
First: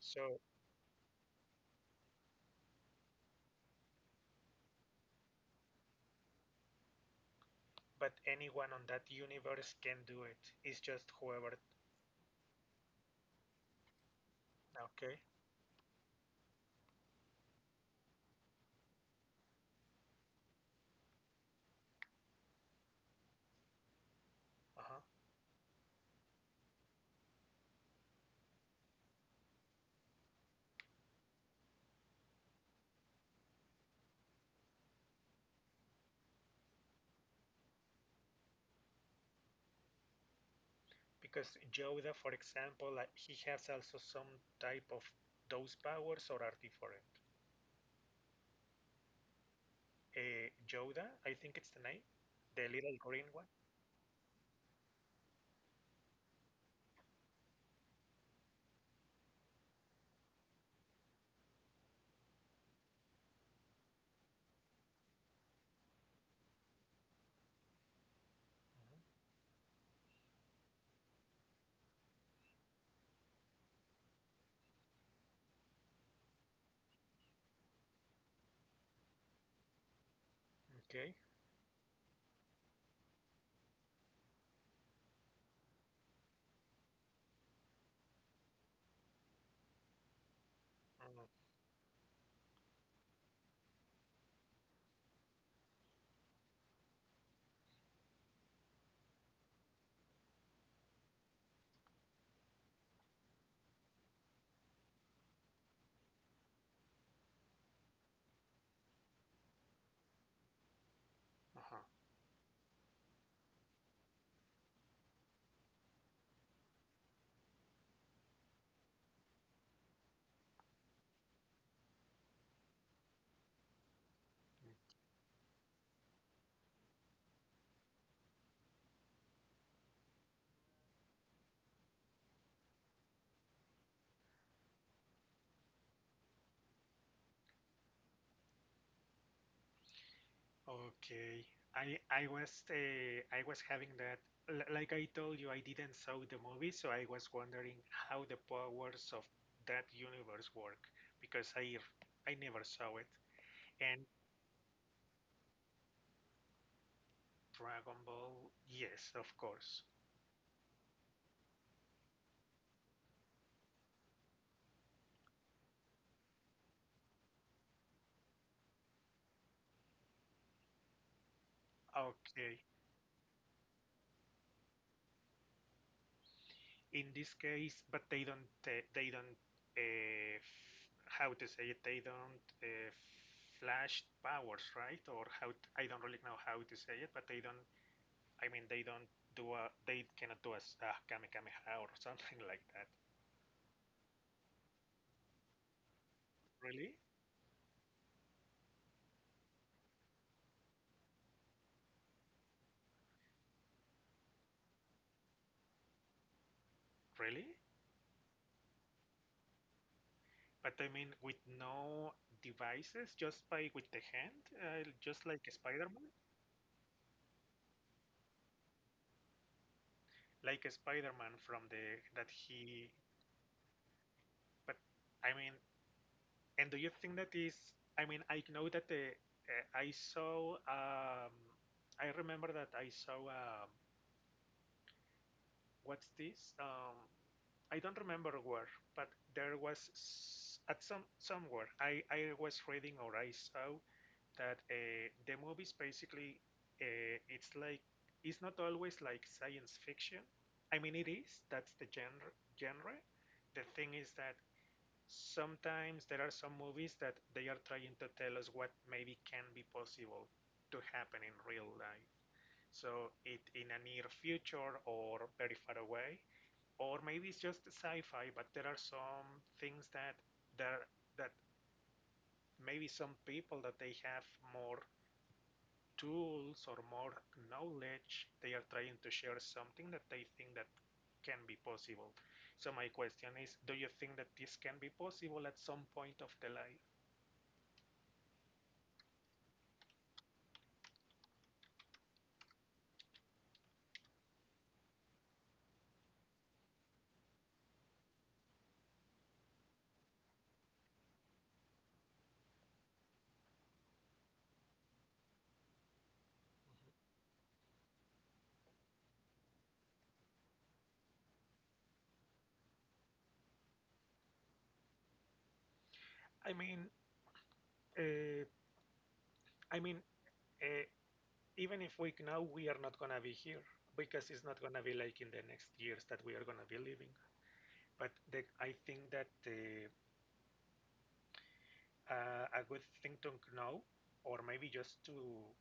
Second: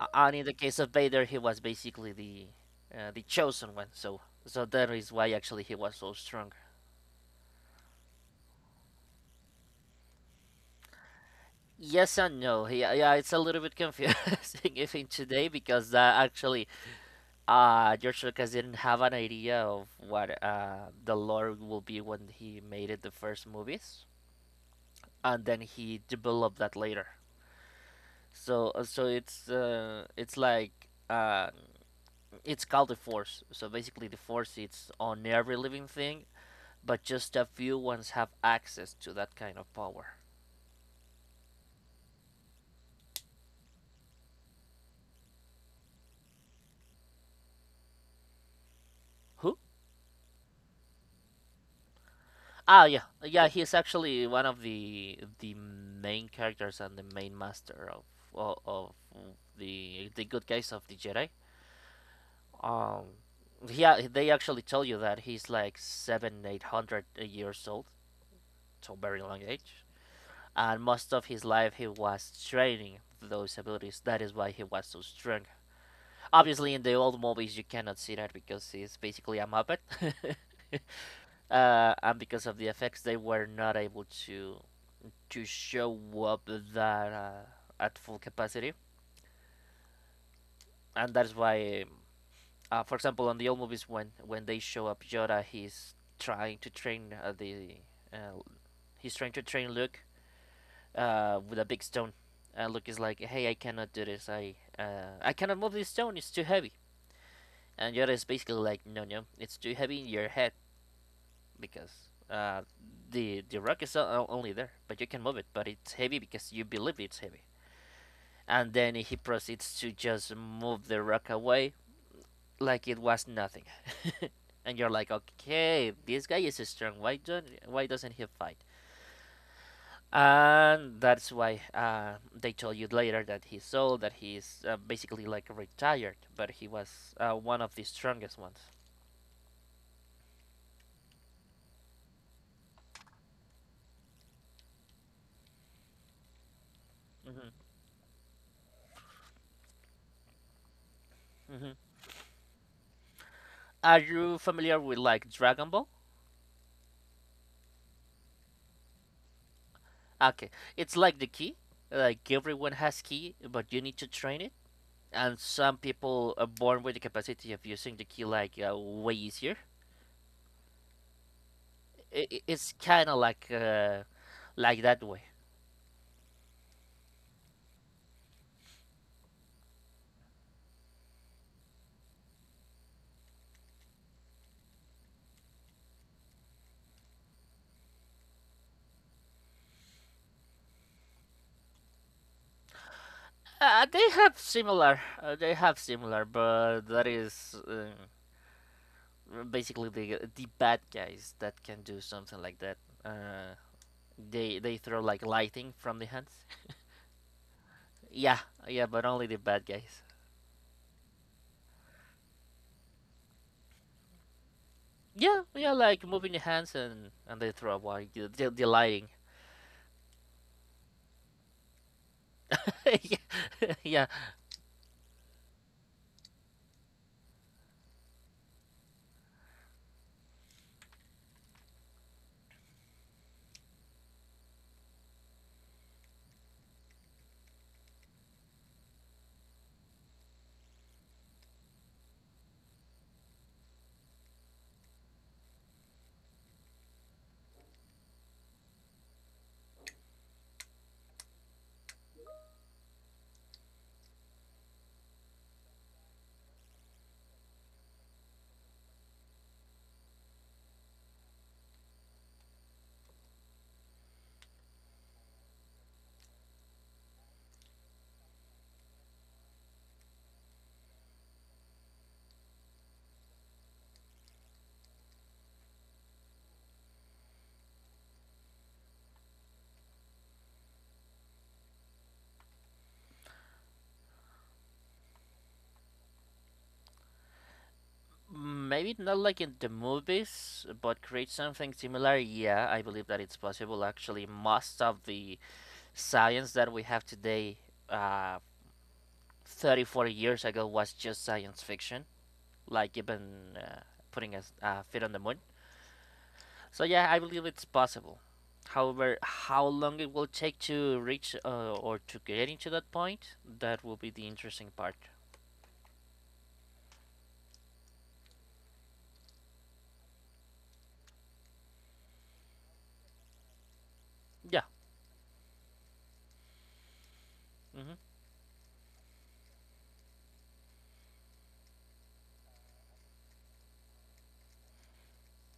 Speaker 2: And in the case of Vader, he was basically the chosen one, so that is why actually he was so strong.
Speaker 1: but anyone on that universe can do it. It's just whoever.
Speaker 2: Yes and no. Yeah, yeah, it's a little bit confusing even
Speaker 1: Okay.
Speaker 2: today because actually, George Lucas didn't have an idea of what the lore will be when he made it the first movies,
Speaker 1: Uh huh.
Speaker 2: and then he developed that later. So it's it's called the force. So basically, the force is on every living thing, but just a few ones have access to that kind of power.
Speaker 1: Because Yoda, for example, like, he has also some type of those powers or are different.
Speaker 2: Who?
Speaker 1: Yoda, I think it's the name, the
Speaker 2: Ah,
Speaker 1: little
Speaker 2: yeah,
Speaker 1: green one.
Speaker 2: yeah. He's actually one of the main characters and the main master of the good guys of the Jedi. Um, yeah, they actually tell you that he's like seven, 800 years old, so
Speaker 1: Mhm.
Speaker 2: very long age. And most of his life he was training those abilities. That is why he was so strong. Obviously, in the old movies you cannot see that because he's basically a muppet,
Speaker 1: Okay.
Speaker 2: and because of the effects, they were not able to show up that at full capacity, and
Speaker 1: Uh
Speaker 2: that's why, for example, on the old movies when they show up Yoda, trying to train uh, the uh, he's trying to train Luke with a big stone. Luke is like, "Hey, I cannot do this. I cannot move this stone. It's too heavy." And Yoda is basically like, "No, no, it's too heavy in your head
Speaker 1: huh.
Speaker 2: because the rock is only there, but you can move it. But it's heavy because you believe it's heavy." And then he proceeds to just move the rock away like it was nothing. And you're like, "Okay, this guy is strong. Why doesn't he fight?" And that's why they told you later that he's old, that he's basically like retired, but he was one of the strongest ones.
Speaker 1: Okay. I was I was having that. Like I told you I didn't saw the movie, so I was
Speaker 2: Hmm.
Speaker 1: wondering how the powers of that universe work because
Speaker 2: Hmm.
Speaker 1: I never saw it.
Speaker 2: Are
Speaker 1: And
Speaker 2: you familiar with like Dragon Ball?
Speaker 1: Dragon Ball, yes, of course.
Speaker 2: Okay, it's like the key. Like everyone has key, but you need to train it. And some people are born with the capacity of using the key like way easier. I i-
Speaker 1: Okay.
Speaker 2: it's kind of like that way.
Speaker 1: In this case, but they don't how to say it, they don't flash powers, right? Or how I don't really know how to say it, but they don't I mean, they don't do a, they cannot do a a Kamehameha or something like that.
Speaker 2: They have similar. They have similar, but
Speaker 1: Really?
Speaker 2: that is. Basically the bad guys that can do something like that. Uh, they throw like lightning from the hands.
Speaker 1: Really?
Speaker 2: Yeah, yeah, but only the bad guys.
Speaker 1: But I mean, with no devices, just by with the hand, just
Speaker 2: Yeah, yeah, like moving the hands and they throw like lighting.
Speaker 1: Like a Spider-Man from the that he.
Speaker 2: Yeah, yeah,
Speaker 1: But I mean, and do you think that is? I mean, I know that the I saw. I remember that I saw. What's this? I don't remember where, but there was at some somewhere I was reading or I saw that the movies basically it's like it's not always like science fiction. I mean it is that's the genre. The thing is that sometimes there are some movies that they are trying to tell us what maybe can be possible to happen in real life. So it in a near future or very far away or maybe it's just sci-fi, but there are some things that there that maybe some people that they have more tools or more knowledge, they are trying to share something that they think that can be possible. So my question is, do you think that this can be possible at some point of the life?
Speaker 2: maybe not like in the movies, but create something similar. Yeah, I believe that it's possible. Actually, most of the science that we have today, uh, 30, 40 years ago, was just science fiction, like even putting a feet on the moon. So yeah, I believe it's possible. However, how long it will take to reach or to get into that point, that will be the interesting part.
Speaker 1: I mean, uh, I mean, uh, even if we know we are not gonna be here because it's not
Speaker 2: Yeah.
Speaker 1: gonna be like in the next years that we are gonna be living.
Speaker 2: Hmm.
Speaker 1: But the, I think that a good thing to know, or maybe just to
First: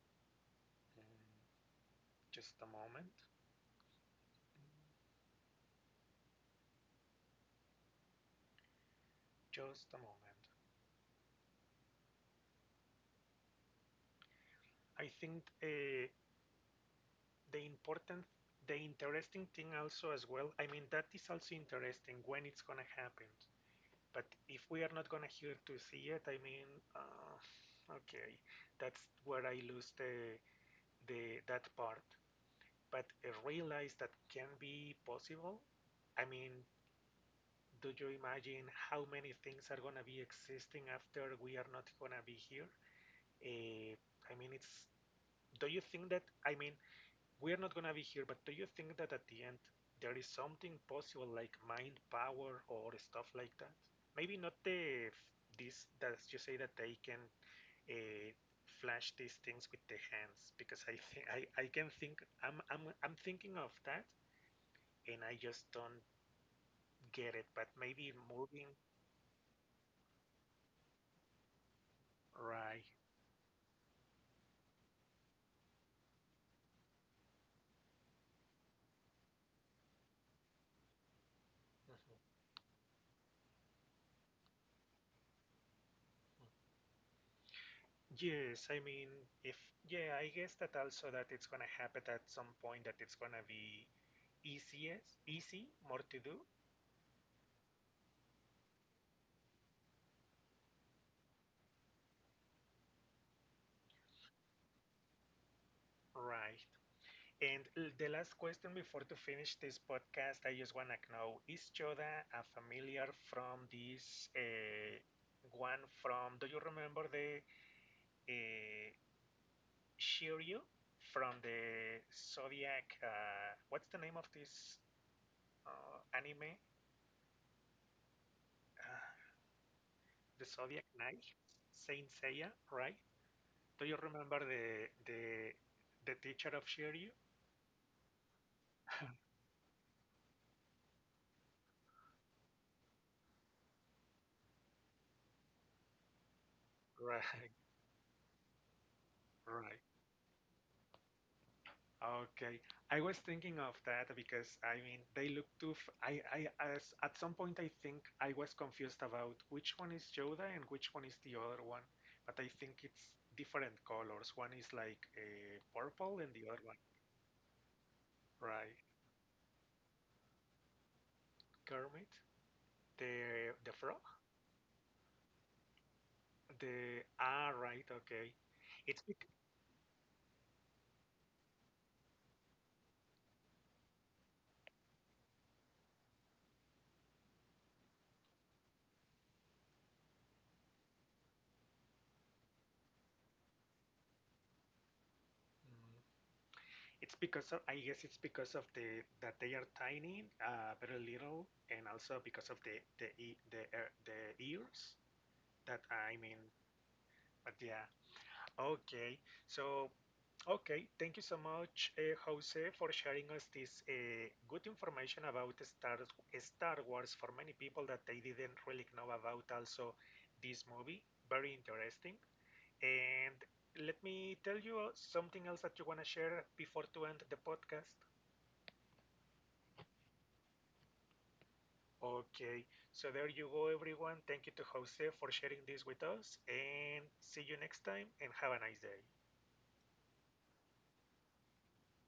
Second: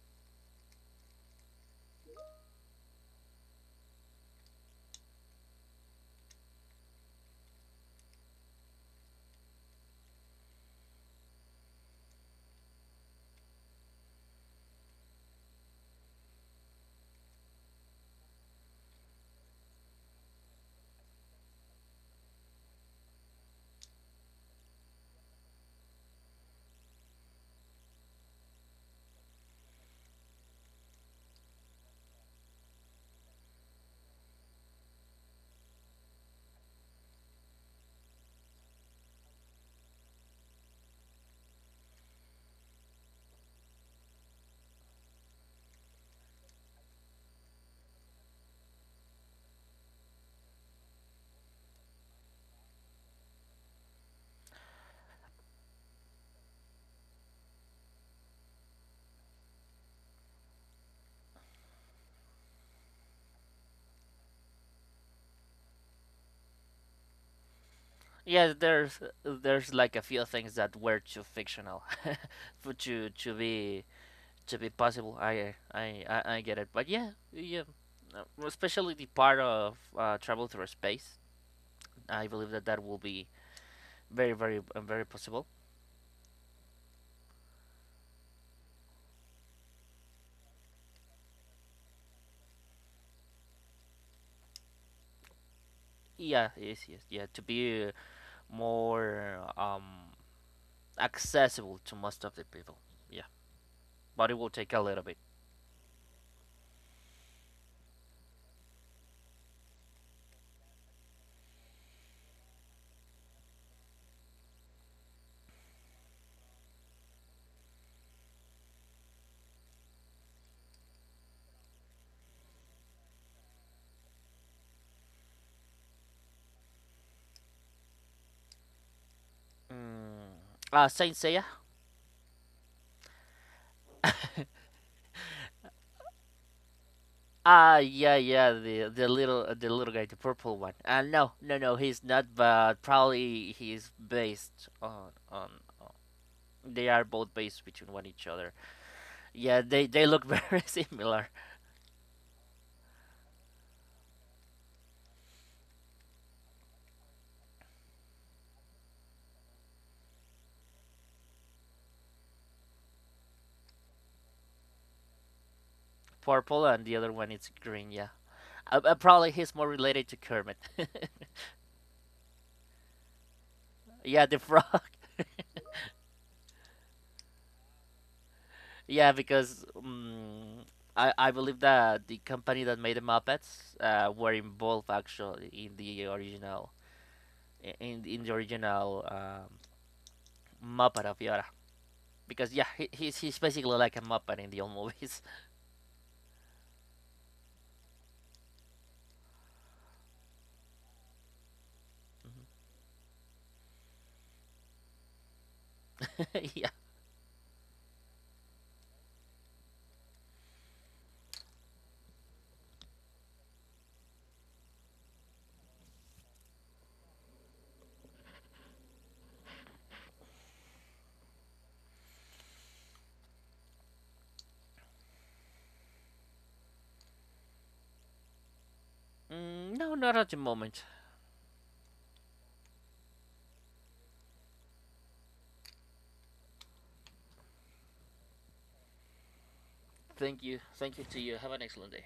Speaker 1: just a moment, just a moment. I think the important, the interesting thing also as well. I mean, that is also interesting when it's gonna happen. But if we are not gonna hear to see it, I mean, uh, okay, that's where I lose the that part. But I realize that can be possible. I mean, do you imagine how many things are gonna be existing after we are not gonna be here? Uh, I mean, it's. Do you think that I mean we're not gonna be here, but do you think that at the end there is something possible like mind power or stuff like that? Maybe not the this that you say that they can uh, flash these things with the hands because I think I can think I'm thinking of that and I just don't get it. But maybe
Speaker 2: Yeah,
Speaker 1: moving
Speaker 2: there's like a few things that were too fictional for
Speaker 1: right.
Speaker 2: to be possible. I get it, but yeah, yeah, especially the part of travel through space. I
Speaker 1: Mm-hmm.
Speaker 2: believe that that will be very very very possible.
Speaker 1: Yes, I mean, if, yeah, I guess that also that it's gonna happen at some point that it's gonna be easiest, easy, more to do,
Speaker 2: Yeah, yes, yes, yeah, to be more accessible to most of the people. Yeah, but it will take a little bit.
Speaker 1: right? And the last question before to finish this podcast, I just wanna know, is Yoda a familiar from this one from, do you remember the uh, Shiryu from the Zodiac, what's the name of this anime? Uh,
Speaker 2: Mm.
Speaker 1: the Zodiac
Speaker 2: Saint
Speaker 1: Knight,
Speaker 2: Seiya.
Speaker 1: Saint Seiya, right? Do you remember the the teacher of Shiryu?
Speaker 2: Ah, yeah, yeah, the little guy, the purple one. No, no, no, he's not. But probably he's based on. on- They are both
Speaker 1: Right,
Speaker 2: based between one each other. Yeah,
Speaker 1: right.
Speaker 2: they look very similar.
Speaker 1: Okay. I was thinking of that because I mean they look too. I as, at some point I think I was confused about which one is Yoda and which one is the other one, but I think it's different colors. One is like purple and the other
Speaker 2: Purple
Speaker 1: one,
Speaker 2: and the other one is green. Yeah,
Speaker 1: right?
Speaker 2: probably he's more related to Kermit.
Speaker 1: Kermit, the frog,
Speaker 2: Yeah, the frog.
Speaker 1: the ah right, okay. It's
Speaker 2: Yeah,
Speaker 1: bec-
Speaker 2: because I believe that the company that made the Muppets were involved actually in the original i- in in the original um, Muppet of Yoda. Because yeah, he's basically like a Muppet in the old movies.
Speaker 1: It's because of, I guess it's because of the that they are tiny, very little, and also because of the e the the ears. That I mean,
Speaker 2: Yeah.
Speaker 1: but yeah, okay. So okay, thank you so much, Jose, for sharing us this good information about Star Wars for many people that they didn't really know about. Also, this movie very interesting and. Let me tell you something else that you want to share before to end the podcast.
Speaker 2: Mm, no, not at the moment.
Speaker 1: Okay, so there you go, everyone. Thank you to Jose for sharing this with us, and see you next time, and have a nice day.
Speaker 2: Thank you. Thank you to you. Have an excellent day.